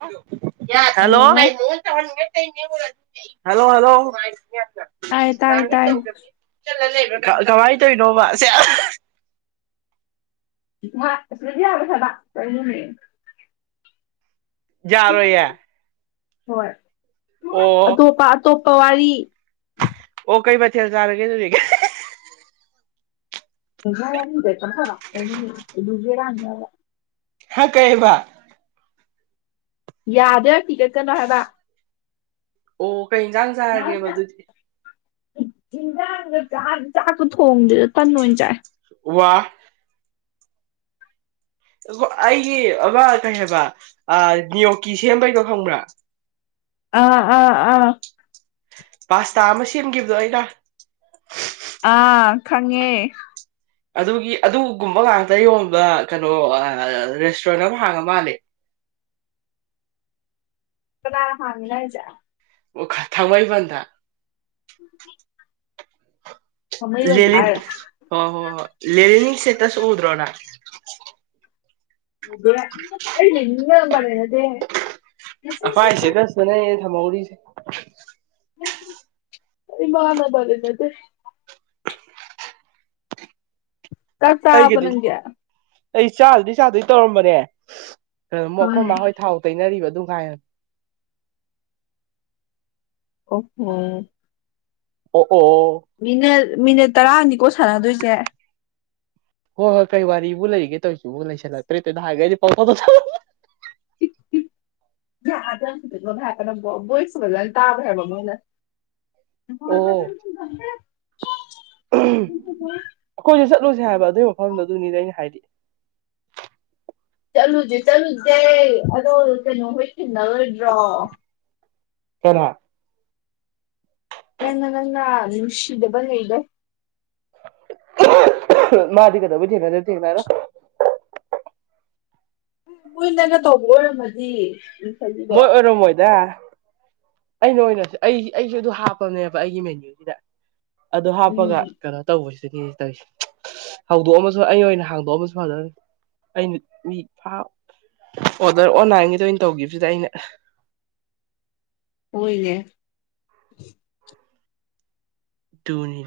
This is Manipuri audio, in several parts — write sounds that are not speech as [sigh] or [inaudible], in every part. [inaudible] ꯌꯥ ꯍꯂꯣ ꯍꯜꯂꯣ ꯍꯜꯂꯣ ꯍꯜꯂꯣ ꯑꯥꯏ ꯇꯥꯏ ꯇꯥꯏ ꯀꯃꯥꯏ ꯇꯧꯅꯣꯕꯁꯦ ꯁꯗꯤꯕ ꯁꯗ ꯀ ꯌꯥꯔꯣꯏ ꯌꯥ ꯍꯣꯏ ꯑꯇꯣꯞꯄ ꯑꯇꯣꯞ ꯄꯥ ꯋꯥꯔꯤ ꯑꯣ ꯀꯩ ꯃꯊꯦꯜ ꯆꯥꯔꯒꯦ ꯑꯗꯨꯗꯤ ꯍꯤ ꯍꯤ ꯍꯤ [unintelligible] ꯍꯥ ꯀꯩꯑꯕ ꯌꯥꯗꯦ ꯍꯤꯒꯠꯀꯅꯣ ꯍꯥꯏꯕ ꯑꯣ ꯀꯩ ꯏꯟꯖꯥꯡ ꯆꯥꯔꯒꯦꯕ ꯑꯗꯨꯗꯤ ꯆꯤꯟꯖꯥꯡꯒ ꯆꯥꯛ ꯆꯥꯛꯇꯣ ꯊꯣꯡꯗꯦꯗ ꯇꯟ ꯑꯣꯏꯅ ꯆꯥꯏ ꯋꯥ ꯑꯃ ꯑꯩꯒꯤ ꯑꯃ ꯀꯩ ꯍꯥꯏꯕ ꯑ ꯅꯤꯌꯣꯀꯤ ꯁꯦꯝꯕꯩꯩꯗꯣ ꯈꯪꯕ꯭ꯔꯥ ꯑꯥ ꯑꯥ ꯑꯥ ꯄꯥꯁꯇꯥ ꯑꯃ ꯁꯦꯝꯒꯤꯕꯗꯣ ꯑꯩꯅ ꯑꯥ ꯈꯪꯉꯦ ꯑꯗꯨꯒꯤ ꯑꯗꯨꯒꯨꯝꯕ ꯉꯥꯛꯇ ꯌꯣꯟꯕ ꯀꯩꯅꯣ ꯑꯥ ꯑꯑ ꯔꯦꯁꯇꯨꯔꯦꯟ ꯑꯃ ꯍꯥꯡꯉꯥ ꯃꯥꯂꯦ ꯀꯗꯥꯏꯗ ꯍꯥꯡꯉꯤꯅꯣ ꯍꯥꯏꯖꯦ ꯑꯣ ꯈ ꯊꯥꯡꯃꯩꯕꯟꯗ [inaudible] ꯊꯥꯡꯃꯩꯕꯟꯗ ꯂꯦꯂꯤꯟ ꯍꯥꯏꯔꯣ ꯍꯣ ꯍꯣ ꯍꯣ ꯂꯦꯂꯤꯟ ꯁ꯭ꯇꯦꯇꯁ ꯎꯗ꯭ꯔꯣ ꯅꯪ [unintelligible] [unintelligible] ꯑꯩ ꯂꯦꯂꯤꯟꯒ ꯅꯝꯕꯔ ꯂꯩꯅꯗꯦꯍꯦ ꯑꯐꯥꯏ ꯁ꯭ꯇꯦꯇꯁꯇꯅ ꯍꯦꯟ ꯊꯝꯍꯧꯔꯤꯁꯦ ꯑꯩ ꯃꯥꯒ ꯅꯝꯕꯔ ꯂꯩꯅꯗꯦ ꯆꯥꯛ ꯆꯥꯔꯕꯣ ꯑꯩꯒꯤꯗꯤ ꯅꯪꯗꯤ ꯑꯩ ꯆꯥꯕꯨꯗꯤ ꯆꯥꯗꯣꯏ ꯇꯧꯔꯝꯕꯅꯦ ꯑꯃꯨꯛ ꯑꯈꯣ ꯎꯝ ꯃꯥꯍꯣꯏ ꯊꯥꯎ ꯇꯩꯅꯔꯤꯕ ꯑ ꯗꯨꯝ ꯈꯥꯏꯌꯣ ꯑꯣ ꯎꯝ ꯑꯣ ꯑꯣ ꯃꯤꯅꯠ ꯇꯔꯥꯅꯤꯀꯣ ꯁꯥꯟꯅꯗꯣꯏꯁꯦ ꯍꯣꯏ ꯍꯣꯏ ꯀꯩ ꯋꯥꯔꯤꯕꯨ ꯂꯩꯔꯤꯒꯦ ꯇꯧꯔꯤꯁꯤꯕꯨ ꯂꯩꯁꯜꯂꯛꯇ꯭ꯔꯦ ꯇꯗ ꯅꯍꯥꯟꯒꯩꯗꯤ ꯄꯥꯎ ꯐꯥꯎ ꯐꯥꯎ ꯁꯥꯟꯅ ꯍꯤ ꯍꯤ [unintelligible] ꯅꯪꯕꯣ ꯕꯣꯏꯖ ꯐꯖꯅ ꯇꯥꯗ꯭ꯔꯦ ꯍꯥꯏꯕ ꯑꯃꯅ ꯑꯣ [unintelligible] ꯑꯩꯈꯣꯏꯁꯨ ꯆꯠꯂꯨꯁꯦ ꯍꯥꯏꯕ ꯑꯗꯨ ꯃꯐꯝꯗ ꯑꯗꯨꯅꯤꯗ ꯑꯩꯅ ꯍꯥꯏꯗꯤ ꯆꯠꯂꯨꯖꯦ ꯆꯠꯂꯨꯖꯦ ꯑꯗꯣ ꯀꯩꯅꯣ ꯍꯣꯏ ꯊꯤꯟꯅꯔꯣꯏꯗ꯭ꯔꯣ ꯀꯅꯥ ꯅꯪꯅꯥ ꯅꯪꯅꯥ ꯅꯨꯡꯁꯤꯗꯕ ꯉꯩꯗꯣ ꯑꯍꯨ ꯑꯍꯨ ꯃꯥꯗꯤ ꯀꯩꯗꯧꯕꯩ ꯊꯦꯡꯅꯗꯣꯏ ꯊꯦꯡꯅꯔꯣꯏ ꯀꯣꯏꯅꯒ ꯇꯧꯕ ꯑꯣꯏꯔꯝꯃꯗꯤ ꯃꯤꯈꯩꯗꯣ ꯃꯣꯏ ꯑꯣꯏꯔ ꯃꯣꯏꯗ ꯑꯩꯅ ꯑꯣꯏꯅꯁꯨ ꯑꯩ ꯑꯩꯁꯨ ꯑꯗꯨ ꯍꯥꯞꯄꯅꯦꯕ ꯑꯩꯒꯤ ꯃꯦꯅ꯭ꯌꯨꯁꯤꯗ ꯑꯗꯨ ꯍꯥꯞꯄꯒ ꯎꯝ ꯀꯩꯅꯣ ꯇꯧꯕꯁꯦ ꯇꯧ ꯍꯧꯗꯣꯛꯑ ꯑꯃꯁꯨ ꯑꯩ ꯑꯣꯏꯅ ꯍꯥꯡꯗꯣꯛꯑ ꯑꯃꯁꯨ ꯍꯅꯤ ꯑꯩꯅ ꯃꯤ ꯑꯣꯗꯔ ꯑꯣꯟꯂꯥꯏꯟꯒꯤꯗ ꯑꯣꯏꯅ ꯇꯧꯈꯤꯕꯁꯤꯗ ꯑꯩꯅ ꯑꯣꯏꯣꯏꯅꯦ ꯇꯣꯅꯤ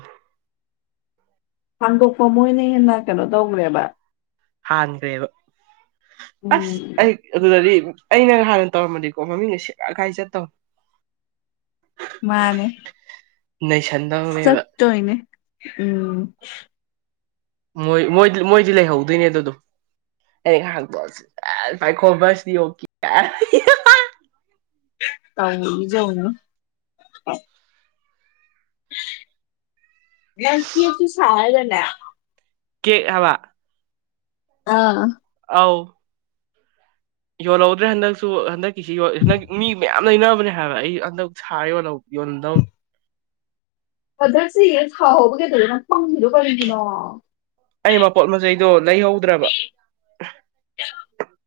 ꯍꯥꯡꯗꯣꯛꯄ ꯃꯣꯏꯅ ꯍꯦꯟꯅ ꯀꯩꯅꯣ ꯇꯧꯈ꯭ꯔꯦꯕ ꯍꯥꯟ꯭ꯔꯦꯕ ꯑꯁ ꯎꯝ ꯑꯩ ꯑꯗꯨꯗꯗꯤ ꯑꯩꯅ ꯍꯥꯟꯅ ꯇꯧꯔꯝꯃꯗꯤꯀꯣ ꯃꯃꯤꯡꯅ ꯁꯦꯛꯂꯈꯥꯏ ꯆꯠꯇꯧ ꯃꯥꯅꯦ ꯅꯩꯁꯟꯗꯕꯅꯦꯕ ꯆꯠꯇꯣꯏꯅꯦ ꯎꯝ ꯣꯏ ꯃꯣꯏꯗꯤ ꯂꯩꯍꯧꯗꯣꯏꯅꯦ ꯑꯗꯨꯗꯣ ꯑ ꯉꯥꯏꯍꯥꯛ ꯄꯥꯏꯈꯣꯕꯁꯤꯗꯤ ꯌꯣꯛ ꯇꯥꯎ ꯌꯦ ꯌꯥꯎꯅꯤ ꯃꯀꯤꯁꯨ ꯁꯍꯗꯅ ꯀꯦꯛ ꯍꯥꯕ ꯑꯥ ꯑꯥꯎ ꯌꯧꯜꯧꯗ꯭ꯔꯦ ꯍꯟꯛꯁꯨ ꯍꯟ ꯁꯤ ꯃꯤ ꯌꯥꯝ ꯂꯩꯅꯕꯅꯦ ꯍꯥꯏꯕ ꯑꯩ ꯍꯟꯗꯛ ꯁꯥꯔ ꯌꯣꯟꯧ ꯌꯣꯟꯗꯧ ꯍꯗꯛꯁꯤ ꯌꯦ ꯊꯥꯍꯧꯕꯒꯩꯗꯗꯣ ꯅꯪ ꯐꯪꯈꯤꯗꯣ ꯀꯔꯤꯒꯤꯅꯣ ꯑꯩ ꯃꯄꯣꯠ ꯃꯆꯩꯗꯣ ꯂꯩꯍꯧꯗ꯭ꯔꯕ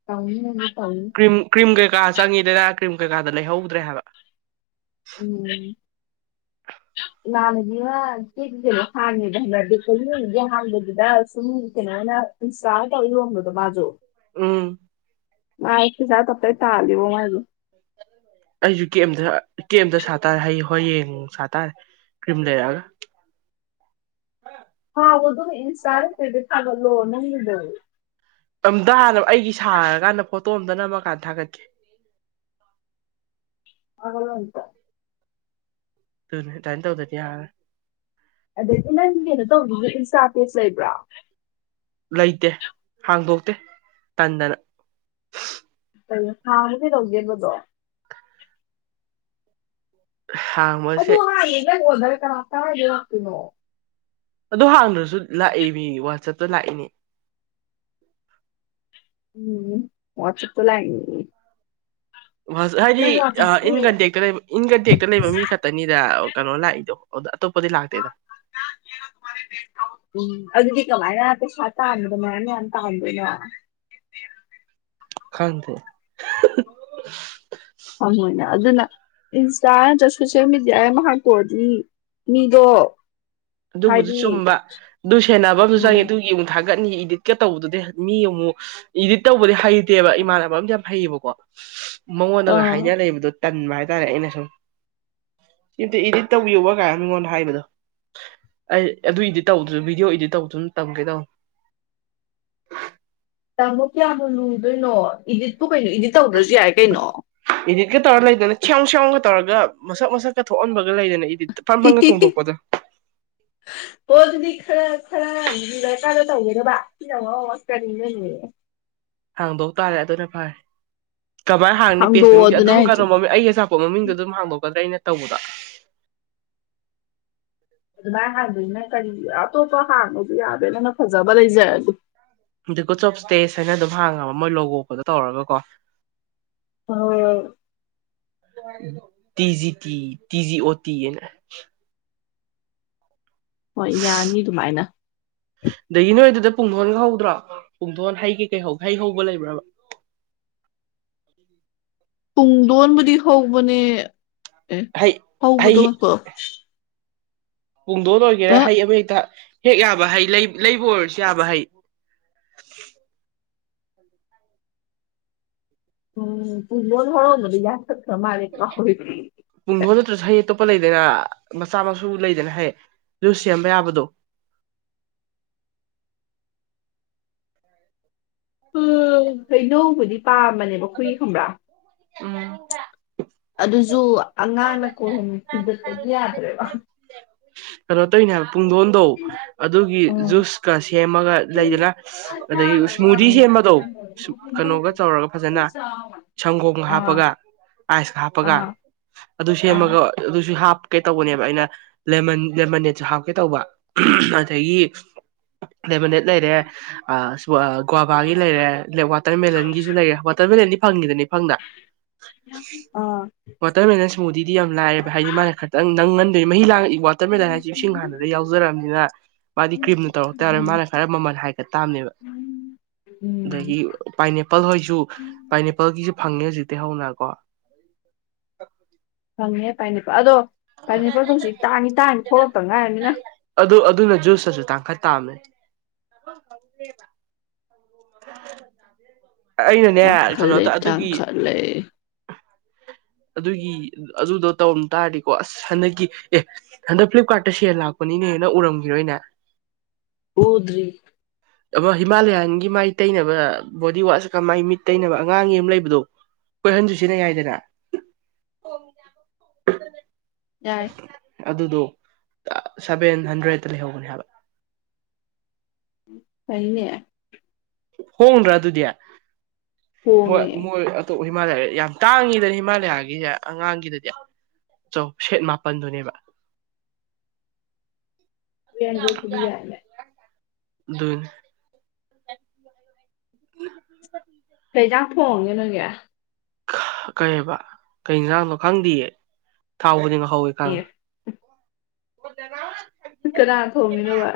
ꯇꯧꯅꯤ ꯅꯪꯁꯨ ꯇꯧꯅꯤ ꯀ꯭ꯔꯤꯝ ꯀ꯭ꯔꯤꯝ ꯀꯩ ꯀꯥ ꯆꯪꯉꯤ ꯂꯅꯥ ꯀ꯭ꯔꯤꯝ ꯀꯩꯀꯥꯗ ꯂꯩꯍꯧꯗ꯭ꯔꯦ ꯍꯥꯏꯕ ꯎꯝ ꯏꯃꯥꯅꯕꯤꯅ ꯀꯦ ꯀꯩꯅꯣ ꯍꯥꯡꯉꯦꯕ ꯍꯥꯏꯅꯗꯤ ꯀꯣꯏ ꯅꯨꯒꯤ ꯍꯥꯡꯕꯗꯨꯗ ꯁꯨꯝ ꯀꯩꯅꯣꯅ ꯏꯟꯁꯇꯥꯜ ꯇꯧ ꯌꯣꯟꯕꯗꯣ ꯃꯥꯁꯨ ꯎꯝ ꯃꯥ ꯑꯩꯛꯇ ꯆ ꯑ ꯏ ꯇꯥꯜꯂꯤꯕꯣ ꯃꯥꯥꯏ ꯑꯗꯨ ꯑꯩꯁꯨ ꯀꯦꯝꯦꯝꯗ ꯀꯦꯝꯦꯝꯇ ꯁꯥ ꯇꯔꯦ ꯍꯌꯦꯡ ꯍꯌꯦꯡ ꯁꯥꯇꯥꯔꯦ ꯀ꯭ꯔꯤꯝ ꯂꯩꯔꯛꯑꯒ ꯍꯜꯂꯣ ꯅꯪꯗ ꯑꯝꯇ ꯍꯥꯟꯅ ꯑꯩꯒꯤ ꯁꯥꯔꯀꯥꯟꯗ ꯐꯣꯇꯣ ꯑꯝꯇ ꯅꯝꯃꯀꯥꯟꯗ ꯊꯥꯒꯠꯀꯦ ꯍꯥꯏꯒꯂ ꯎꯇ ꯇ ꯇꯥꯏꯅ ꯇꯧꯗꯗꯤ ꯌꯥ ꯑꯗꯩꯗꯤ ꯅꯪꯒꯤ ꯀꯩꯅꯣ ꯇꯧꯕꯒꯤ ꯏꯟꯁꯇꯥ꯭ꯔꯇꯦꯖ ꯂꯩꯕ꯭ꯔꯥ ꯂꯩꯇꯦ ꯍꯥꯡꯗꯣꯛꯇ ꯇꯟꯗꯅ ꯍꯥꯡꯕꯗꯤ ꯂꯧꯒꯦꯕꯗꯣ ꯍꯥꯡꯕꯁꯦ ꯑꯗꯨꯗ ꯍꯥ ꯌꯦꯅꯦ ꯍꯕꯔ ꯀꯅꯥ ꯇꯥꯔꯖꯥꯛꯄꯤꯅꯣ ꯑꯣ ꯍꯥꯡꯗ꯭ꯔꯁꯨ ꯂꯥꯛꯏ ꯃꯤ ꯋꯥꯆꯞꯇ ꯂꯥꯛꯏꯅꯦ ꯎꯝ ꯋꯥꯆꯛꯇ ꯂ ꯍꯥꯏꯗꯤ ꯏꯟ ꯀꯟꯇꯦꯛꯇ ꯂꯩꯕ ꯏꯟ ꯀꯟꯇꯦꯛꯇ ꯂꯩꯕ ꯃꯤ ꯈꯛꯇꯅꯤꯗ ꯀꯩꯅꯣ ꯂꯥꯛꯏꯗꯣ ꯑꯣꯗ ꯇꯣꯞꯄꯗꯤ ꯂꯥꯛꯇꯗ ꯎꯝ ꯑꯗꯨꯗꯤ ꯀꯃꯥꯏꯅꯩ ꯁꯥꯥ ꯇ ꯍꯥꯟꯗꯅ ꯅꯌꯥꯝ ꯇ ꯍꯥꯟꯗꯅ ꯈꯥꯟ ꯊꯦ ꯊꯃꯣꯏꯅꯦ ꯑꯗꯨꯅ ꯏꯟꯁꯇꯥ ꯅꯠꯇ꯭ꯔꯒ ꯁꯣꯁꯦꯜ ꯃꯦꯗꯤꯌꯥ ꯑꯃ ꯍꯥꯇ ꯑꯣꯏꯔꯗꯤ ꯃꯤꯗꯣ ꯑꯗꯨꯕꯨꯗꯨ ꯍꯥꯏꯗꯤ ꯆꯨꯝꯕ ꯑꯗꯨ ꯁꯦꯟꯅꯕ ꯑꯃꯁꯁꯨ ꯆꯪꯉꯦ ꯎꯝ ꯑꯗꯨ ꯌꯦ ꯊ ꯊꯒꯠꯅꯤ ꯏꯗꯤꯠꯀ ꯇꯧꯕꯗꯨꯗꯤ ꯃꯤ ꯑꯃꯨꯛ ꯏꯗꯤꯠ ꯇꯧꯕꯗꯤ ꯍꯩꯇꯦꯕ ꯏꯃꯥꯟꯅꯕ ꯑ ꯌꯥꯝ ꯍꯩꯌꯦꯕꯀꯣ ꯃꯉꯣꯟꯗꯒ ꯍꯥꯏꯅ ꯂꯩꯕꯗꯨꯣ ꯇꯟꯕ ꯍꯥꯏꯇꯥꯔꯦ ꯑꯩꯅ ꯁꯨꯝ ꯁꯤꯝꯇ ꯏꯗꯤꯠ ꯇꯧꯌꯣꯕ ꯀꯥꯏ ꯃꯤꯉꯣꯟꯗ ꯍꯥꯏꯕꯗꯣ ꯑꯩ ꯑꯗꯨ ꯏꯗꯤꯠ ꯇꯧꯕꯗꯨꯁꯨ ꯚꯤꯗꯤꯑꯣ ꯏꯗꯤꯠ ꯇꯧꯕꯗꯨꯅ ꯇꯝꯒꯦ ꯇꯧꯕ ꯇꯥꯃꯣ ꯀꯌꯥꯗꯣ ꯂꯨꯗꯣꯏꯅꯣ ꯏꯗꯤꯠꯄꯨ ꯀꯩꯅꯣ ꯏꯗꯤꯠ ꯇꯧꯗ꯭ꯔꯁꯨ ꯌꯥꯏ ꯀꯩꯅꯣ ꯏꯗꯤꯠꯀ ꯇꯧꯔ ꯂꯩꯗꯅ ꯈ꯭ꯌꯥꯝ ꯁ꯭ꯌꯥꯝꯎꯒ ꯇꯧꯔꯒ ꯃꯁꯛ ꯃꯁꯛꯀ ꯊꯣꯛꯍꯟꯕꯒ ꯂꯩꯗꯅ ꯏꯗꯤꯠ ꯐꯟ ꯐꯟꯒ ꯆꯣꯡꯊꯣꯛꯄꯗꯣ ꯄꯣꯊꯅꯤ ꯈꯔ ꯈꯔꯕ ꯀꯥꯔꯣ ꯇꯧꯒꯦꯗꯕꯗꯁꯇꯅꯤꯅ ꯅꯌꯦ ꯍꯪꯕꯧ ꯇꯥꯔꯦ ꯑꯗꯨꯅ ꯐꯔꯦ ꯀꯃꯥꯏꯅ ꯍꯥꯡꯅꯤ ꯄꯦꯁ ꯍꯥꯡꯗꯣꯛꯑꯣ ꯃꯃꯤꯡꯁꯦ ꯑꯗꯨꯅꯦ ꯑꯗꯨꯝ ꯍꯥꯏꯁꯦ ꯀꯩꯅꯣ ꯃꯃꯤꯡ ꯑꯩ ꯑꯆꯥꯄ ꯃꯃꯤꯡꯗ ꯑꯗꯨꯝꯥꯡꯗꯣꯛꯀꯗ꯭ꯔꯥ ꯑꯩꯅ ꯇꯧꯕꯗ ꯑꯗꯨꯃꯥꯏꯅ ꯍꯥꯡꯗꯅꯤꯅꯪ ꯀꯔꯤ ꯑꯇꯣꯞꯄ ꯍꯥꯡꯕꯁꯨ ꯌꯥꯗꯦ ꯅꯪ ꯅꯪ ꯐꯖꯕ ꯂꯩꯖꯔꯒꯦ ꯑ ꯒꯨꯠꯁ ꯑꯣꯐ ꯏꯁꯇꯦꯁ ꯍꯥꯏꯅ ꯑꯗꯨꯝ ꯍꯥꯡꯉꯕ ꯃꯣꯏ ꯂꯣꯒꯣꯛꯄꯗ ꯇꯧꯔꯒ ꯀꯣ ꯑꯣ ꯇꯤꯖꯤ ꯇꯤ ꯇꯤꯖꯤ ꯑꯣ ꯇꯤ ꯍꯣꯏ ꯌꯥꯅꯤ ꯑꯗꯨꯃꯥꯏꯅ ꯄꯨꯡꯊꯣꯟꯒ ꯍꯧꯗ꯭ꯔꯣ ꯄꯨꯡꯊꯣꯟ ꯍꯩꯒꯦ ꯀꯩ ꯍꯩ ꯍꯧꯕ ꯂꯩꯕ꯭ꯔꯕ ꯇꯨꯡꯗꯣꯟꯕꯨꯗꯤ ꯍꯧꯕꯅꯦ ꯑꯦ ꯍꯩ ꯍꯩ ꯍꯥꯎꯕꯨꯇꯃ ꯀꯣ ꯄꯨꯡꯗꯣꯟ ꯑꯣꯏꯒꯦꯔꯥ ꯍꯩ ꯑꯃ ꯍꯩꯛꯇ ꯍꯦꯛ ꯌꯥꯕ ꯍꯩ ꯂꯩꯕ ꯑꯣꯏꯔꯁꯨ ꯌꯥꯕ ꯍꯩ ꯎꯝ ꯄꯨꯕꯣꯜ ꯍꯅ ꯌꯥ ꯄꯨ ꯍꯂꯁꯥꯏꯌꯦ ꯂꯩꯗꯅ ꯃꯆꯥ ꯃꯁꯨ ꯂꯩꯗꯅ ꯍꯥꯏꯌꯦ ꯑꯗꯨꯨ ꯁꯦꯝꯕ ꯌꯥꯕꯗꯣ ꯎꯝ ꯍꯩꯅꯕꯨꯗꯤ ꯄꯥꯝꯕꯅꯦꯕ ꯍꯨꯏ ꯈꯪꯕ꯭ꯔꯥ ꯑꯗꯨꯁꯨ ꯑꯉꯥꯡꯅ ꯀꯣꯏꯍꯃꯤ ꯊꯤꯗꯄꯗꯤ ꯌꯥꯗ꯭ꯔꯦꯕ ꯔꯣ ꯇꯒꯤꯅꯦ ꯄꯨꯡꯗꯣꯟꯗꯧ ꯑꯗꯨꯒꯤ ꯎꯝ ꯖꯨꯁꯀ ꯁꯦꯝꯃꯒ ꯂꯩꯗꯅ ꯑꯥ ꯑꯗꯒꯤ ꯏꯁꯃꯨꯗꯤ ꯁꯦꯝꯕꯗꯧ ꯀꯩꯅꯣꯒ ꯇꯧꯔꯒ ꯐꯖꯅ ꯁꯪꯒꯣꯝꯒ ꯑꯥ ꯍꯥꯞꯄꯒ ꯑꯥꯏꯁꯀ ꯍꯥꯞꯄꯒ ꯑꯗꯨ ꯑꯥ ꯁꯦꯝꯃꯒ ꯑꯗꯨꯁꯨꯞ ꯀꯩꯇꯧꯕꯅꯦꯕ ꯑꯩꯅ ꯂꯦꯃꯟ ꯂꯦꯃꯅꯦꯠꯁꯨ ꯍꯥꯞꯀꯦ ꯇꯧꯕ ꯑꯗꯒꯤ ꯂꯦꯃꯅꯦꯠ ꯂꯩꯔꯦ ꯒ꯭ꯋꯥꯕꯥꯒꯤ ꯂꯩꯔꯦ ꯂꯦꯛ ꯋꯥꯇꯔꯃꯦꯦꯂꯟꯒꯤꯁꯨ ꯂꯩꯔꯦ ꯋꯥꯇꯔꯃꯦꯂꯟꯗꯤ ꯐꯪꯈꯤꯗꯅꯤ ꯐꯪꯗ ꯑꯥ ꯋꯥꯇꯔꯃꯦꯂꯟ ꯁꯃꯨꯗꯤꯗꯤ ꯌꯥꯝ ꯂꯥꯏꯑꯦꯕ ꯍꯥꯏꯗꯤ ꯃꯥꯅ ꯈꯤꯇꯪ ꯅꯪ ꯉ ꯃꯍꯤ ꯂ ꯏ ꯋꯥ ꯃꯥꯗꯤ ꯀ꯭ꯔꯤꯝꯅ ꯇꯧꯔꯛ ꯇꯥꯔꯦ ꯃꯥꯅ ꯈꯔ ꯃꯃꯜ ꯍꯥꯏꯒꯠ ꯇꯥꯕꯅꯦꯕ ꯎꯝ ꯑꯗꯒꯤ ꯄꯥꯏꯅꯦꯄꯜ ꯎꯝ ꯇꯤ ꯍꯧꯅꯀꯣ ꯐꯅꯤ ꯄꯣꯁꯤ ꯇꯥꯅꯤ ꯇꯥꯅꯤ ꯊꯣꯛꯂꯛꯛꯇ ꯉꯥꯏꯔꯅꯤꯅ ꯑꯃꯦ [unintelligible] ꯑꯩꯅꯅꯦ ꯇꯥꯡꯈꯠꯂꯦ ꯀꯩꯅꯣꯗ ꯑꯗꯨꯒꯤ ꯇꯥꯡꯈꯠꯂꯦ ꯑꯗꯨꯒꯤ ꯑꯗꯨꯗꯣ ꯇꯧꯔꯝ ꯇꯥꯔꯗꯤꯀꯣ ꯑꯁ ꯍꯟꯗꯛꯀꯤ ꯑꯦ ꯍꯟꯗꯛ ꯐ꯭ꯂꯤꯞꯀꯥꯔꯠꯇ ꯁꯦꯜ ꯂꯥꯛꯄꯅꯤꯅꯦꯅ ꯎꯔꯝꯈꯤꯔꯣꯏꯅꯦ ꯎꯗꯔꯤ ꯑ ꯍꯤꯃꯥꯂꯌꯥꯟꯒꯤ ꯃꯥꯏ ꯇꯩꯅꯕ ꯕꯣꯗꯤ ꯋꯥꯁꯀ ꯃꯥꯏ ꯃꯤꯠ ꯇꯩꯅꯕ ꯑꯉꯥꯡ ꯌꯦ ꯑꯃ ꯂꯩꯕꯗꯣ ꯀꯣꯏꯍꯟꯗꯨ ꯁꯤꯅ ꯌꯥꯏꯗꯅ [unintelligible] ꯌꯥꯔꯦ ꯑꯗꯨꯗꯣ ꯁꯚꯦꯟ ꯍꯟꯗ꯭ꯔꯦꯗꯠꯇ ꯂꯩꯍꯧꯕꯅꯤ ꯍꯥꯏꯕ ꯀꯅꯦ ꯍꯟ꯭ꯔꯥ ꯑꯗꯨ ꯑꯗꯨꯗꯌꯥ ꯃ ꯍꯣꯡꯉꯦ ꯃꯣꯏ ꯑ ꯑꯣ ꯍꯤꯃꯥꯂꯌꯥ ꯌꯥꯝ ꯇꯥꯡꯉꯤꯗꯅꯦ ꯍꯤꯃꯥꯂꯌꯥꯒꯤꯁꯦ ꯑꯉꯥꯡꯒꯤꯗꯗꯤ ꯆꯧ ꯁꯦꯠ ꯃꯥꯄꯜꯗꯨꯅꯦꯕ ꯗꯁꯨꯕꯤ ꯌꯥꯃꯦ ꯑꯗꯨ [unintelligible] ꯂꯩꯩꯖꯥꯡ ꯊꯣꯡꯒꯦ ꯅꯒꯦ ꯀꯩ ꯍꯥꯏꯕ ꯀꯩꯁꯥꯡꯅꯣ ꯈꯪꯗꯦꯌꯦ ꯊꯥꯎꯕꯨꯗꯤ ꯍꯣꯏ ꯈ ꯑꯦ ꯍꯗꯔ ꯀꯅꯥ ꯊꯧꯃꯤꯅꯣ ꯋꯥ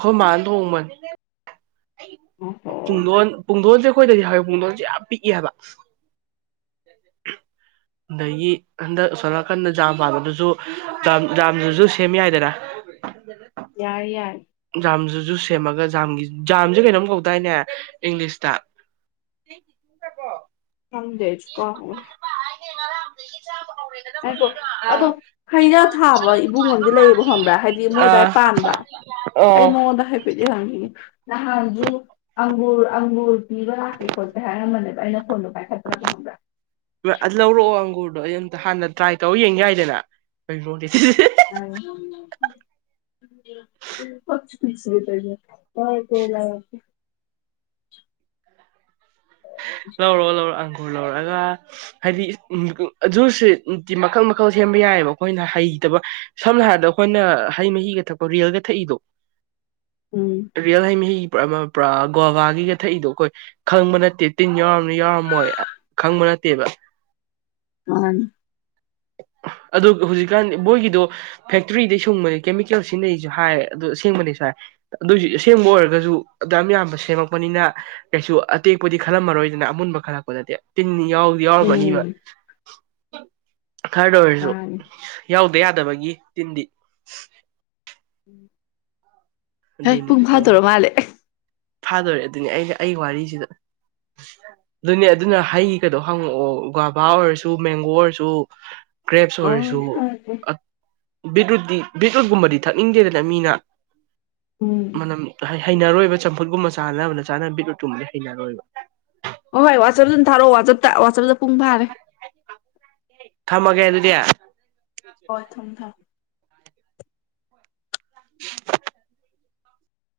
ꯍꯣꯏ ꯃꯥꯥꯟꯗ ꯎꯃꯟ ꯑꯣꯍꯣ ꯄꯨꯡꯗꯣꯟ ꯄꯨꯡꯗꯣꯟꯁꯦ ꯑꯩꯈꯣꯏꯗꯗꯤ ꯍꯥꯏꯕ ꯃꯨꯡꯗꯣꯟꯁꯦ ꯌꯥꯝ ꯄꯤꯛꯏ ꯍꯥꯏꯕ ꯑꯗꯒꯤ ꯍꯟꯗꯛ ꯁꯣꯅꯥꯅꯥꯀꯟꯗ ꯖꯥꯝ ꯄꯥꯟꯕꯥꯝꯕꯗꯨꯁꯨ ꯝ ꯖꯥꯝꯗꯨꯁꯨ ꯁꯦꯝ ꯌꯥꯏꯗꯅ ꯌꯥꯏ ꯌꯥꯏ ꯝꯖꯨ ꯖꯨ ꯁꯦꯝꯃꯒ ꯖꯥꯝ ꯖꯥꯝꯁꯦ ꯀꯩꯅꯣꯝ ꯀꯧꯗꯥꯏꯅꯦ ꯏꯪꯂꯤꯁꯇ ꯊꯗꯦ ꯆꯨꯀꯥ ꯍꯨ ꯍꯥꯏꯀꯣ ꯑꯗꯣ ꯍꯩꯔꯥ ꯊꯥꯕ ꯏꯕꯨꯡꯉꯣꯗꯤ ꯂꯩꯌꯦꯕ ꯈꯣꯟꯕ꯭ꯔꯥ ꯍꯥꯏꯗꯤ ꯃꯣꯏꯗꯋꯥꯏ ꯑꯥ ꯄꯥꯟꯕꯥꯝꯕ ꯑꯩ ꯑꯣ ꯃꯉꯣꯟꯗ ꯍꯥꯏꯐꯦꯠꯗꯤ ꯍꯪꯅꯤꯡꯉꯦ ꯅꯍꯥꯟꯁꯨ ꯑꯪꯒꯨꯔ ꯑꯪꯒꯨꯔ ꯄꯤꯕ ꯂꯥꯛꯀꯦ ꯈꯣꯠꯀꯦ ꯍꯥꯏꯔꯝꯃꯅꯦꯕ ꯑꯩꯅ ꯐꯣꯟꯗ ꯑ ꯂꯔꯣꯒꯨꯔ ꯑꯗ ꯑꯩ ꯑꯝꯇ ꯍꯥꯟꯅ ꯇ꯭ꯔꯥꯏ ꯇꯧꯔ ꯌꯦꯡ ꯌꯥꯏꯗꯅ ꯀ ꯄ ꯄꯁ ꯇ ꯀꯥꯏ ꯀ ꯂ ꯂꯧꯔꯣ ꯂꯧꯔ ꯂꯧꯔꯒ ꯍꯥꯏꯗꯤ ꯖꯨꯁꯦ ꯅꯨꯡꯇꯤ ꯃꯈꯜ ꯃꯈꯜ ꯁꯦꯝꯕ ꯌꯥꯏꯑꯕ ꯑꯩꯈꯣꯏꯅ ꯍꯩꯇꯕ ꯁꯝꯅ ꯍꯥꯏꯔꯕꯗ ꯑꯩꯈꯣꯏꯅ ꯍꯩ ꯃꯍꯤꯒ ꯊꯛꯄ ꯔꯤꯌꯦꯜꯒ ꯊꯛꯏꯗꯣ ꯔꯤꯌꯦꯜ ꯍꯩ ꯃꯍꯤ ꯄꯨꯔꯥ ꯄꯤꯔꯥ ꯒꯣꯕꯥꯒꯤꯒ ꯊꯛꯏꯗꯣ ꯑꯩꯈꯣꯏ ꯈꯪꯕ ꯅꯠꯇꯦ꯫ ꯇꯤꯟ ꯌꯥꯎꯔꯝꯅꯤ ꯌꯥꯎꯔꯝꯃꯣꯏ ꯈꯪꯕ ꯅꯠꯇꯦꯕ꯫ ꯃꯥꯅꯤ꯫ ꯑꯗꯨ ꯍꯧꯖꯤꯛꯀꯥꯟ ꯃꯣꯏꯒꯤꯗꯣ ꯐꯦꯛꯇ꯭ꯔꯤꯗꯩ ꯁꯨꯡꯕꯅꯦ ꯀꯦꯃꯤꯀꯦꯜ ꯁꯤꯖꯤꯟꯅꯩꯁꯨ ꯍꯥꯏ ꯑꯗꯨ ꯑꯁꯦꯡꯕꯅꯦꯁꯨ ꯍꯥꯏ ꯑꯗꯨꯁꯨ ꯑꯁꯦꯡꯕ ꯑꯣꯏꯔꯒꯁꯨ ꯑꯗꯨꯌꯥꯝ ꯌꯥꯝꯕ ꯁꯦꯝꯃꯛꯄꯅꯤꯅ ꯀꯩꯁꯨ ꯑꯇꯦꯛꯄꯗꯤ ꯈꯜꯂꯝꯃꯔꯣꯏꯗꯅ ꯑꯃꯨꯟꯕ ꯈꯜꯂꯛꯄꯗꯗꯤ ꯇꯤꯟꯅꯤ ꯌꯥꯎꯗꯤ ꯌꯥꯎꯕꯅꯤꯕ꯫ ꯎꯝ ꯈꯔꯗ ꯑꯣꯏꯔꯁꯨ ꯃꯥꯅꯤ ꯌꯥꯎ ꯗ ꯌꯥꯗꯕꯒꯤ ꯇꯤꯟꯗꯤ ꯎꯝ ꯍꯩ ꯑꯗꯨꯅꯤꯗ ꯄꯨꯡ ꯐꯥꯗꫭꯔ ꯇꯧꯔꯤ ꯃꯥꯜꯂꯦ꯫ ꯐꯥꯗꯣꯔꯦ ꯑꯗꯨꯅꯦ ꯑꯩꯅ ꯑꯩ ꯋꯥꯔꯤꯁꯤꯗ ꯑꯗꯨꯅꯦ ꯑꯗꯨꯅ ꯍꯩ ꯀꯩꯗꯣ ꯍꯪꯉꯛꯑꯣ ꯒꫭꯑꯥꯕꯥ ꯑꯣꯏꯔꯁꯨ ꯃꯦꯡꯒꯣ ꯑꯣꯏꯔꯁꯨ ꯀ꯭ꯔꯦꯞꯁ ꯑꯣ ꯑꯣꯏꯔꯁꯨ ꯊꯥꯔꯛꯀꯦ ꯕꯤꯠꯔꯨꯠꯗꯤ ꯕꯤꯠꯔꯨꯠꯒꯨꯝꯕꯗꯤ ꯊꯛꯅꯤꯡꯗꯦꯗꯅ ꯃꯤꯅ ꯎꯝ ꯃꯅꯝ ꯍꯥꯏ ꯍꯩꯅꯔꯣꯏꯕ ꯆꯝꯐꯨꯠꯀꯨꯝꯕ ꯆꯥꯅꯕꯅ ꯆꯥꯅꯕ ꯕꯤꯠꯔꯨꯠꯀꯨꯝꯕꯗꯤ ꯍꯩꯅꯔꯣꯏꯕ꯫ ꯍꯣꯏ ꯋꯥꯆꯞꯅ ꯊꯥꯔꯛꯑꯣ ꯋꯥꯆꯞ ꯇ ꯋꯥꯆꯞꯇ ꯄꯨꯡ ꯐꯥꯔꯦ꯫ ꯊꯝꯑꯒꯦ ꯑꯗꯨꯗꯤ꯫ [inaudible] ꯍꯣꯏ ꯊꯝꯃꯦ ꯊꯝꯃꯦ [inaudible]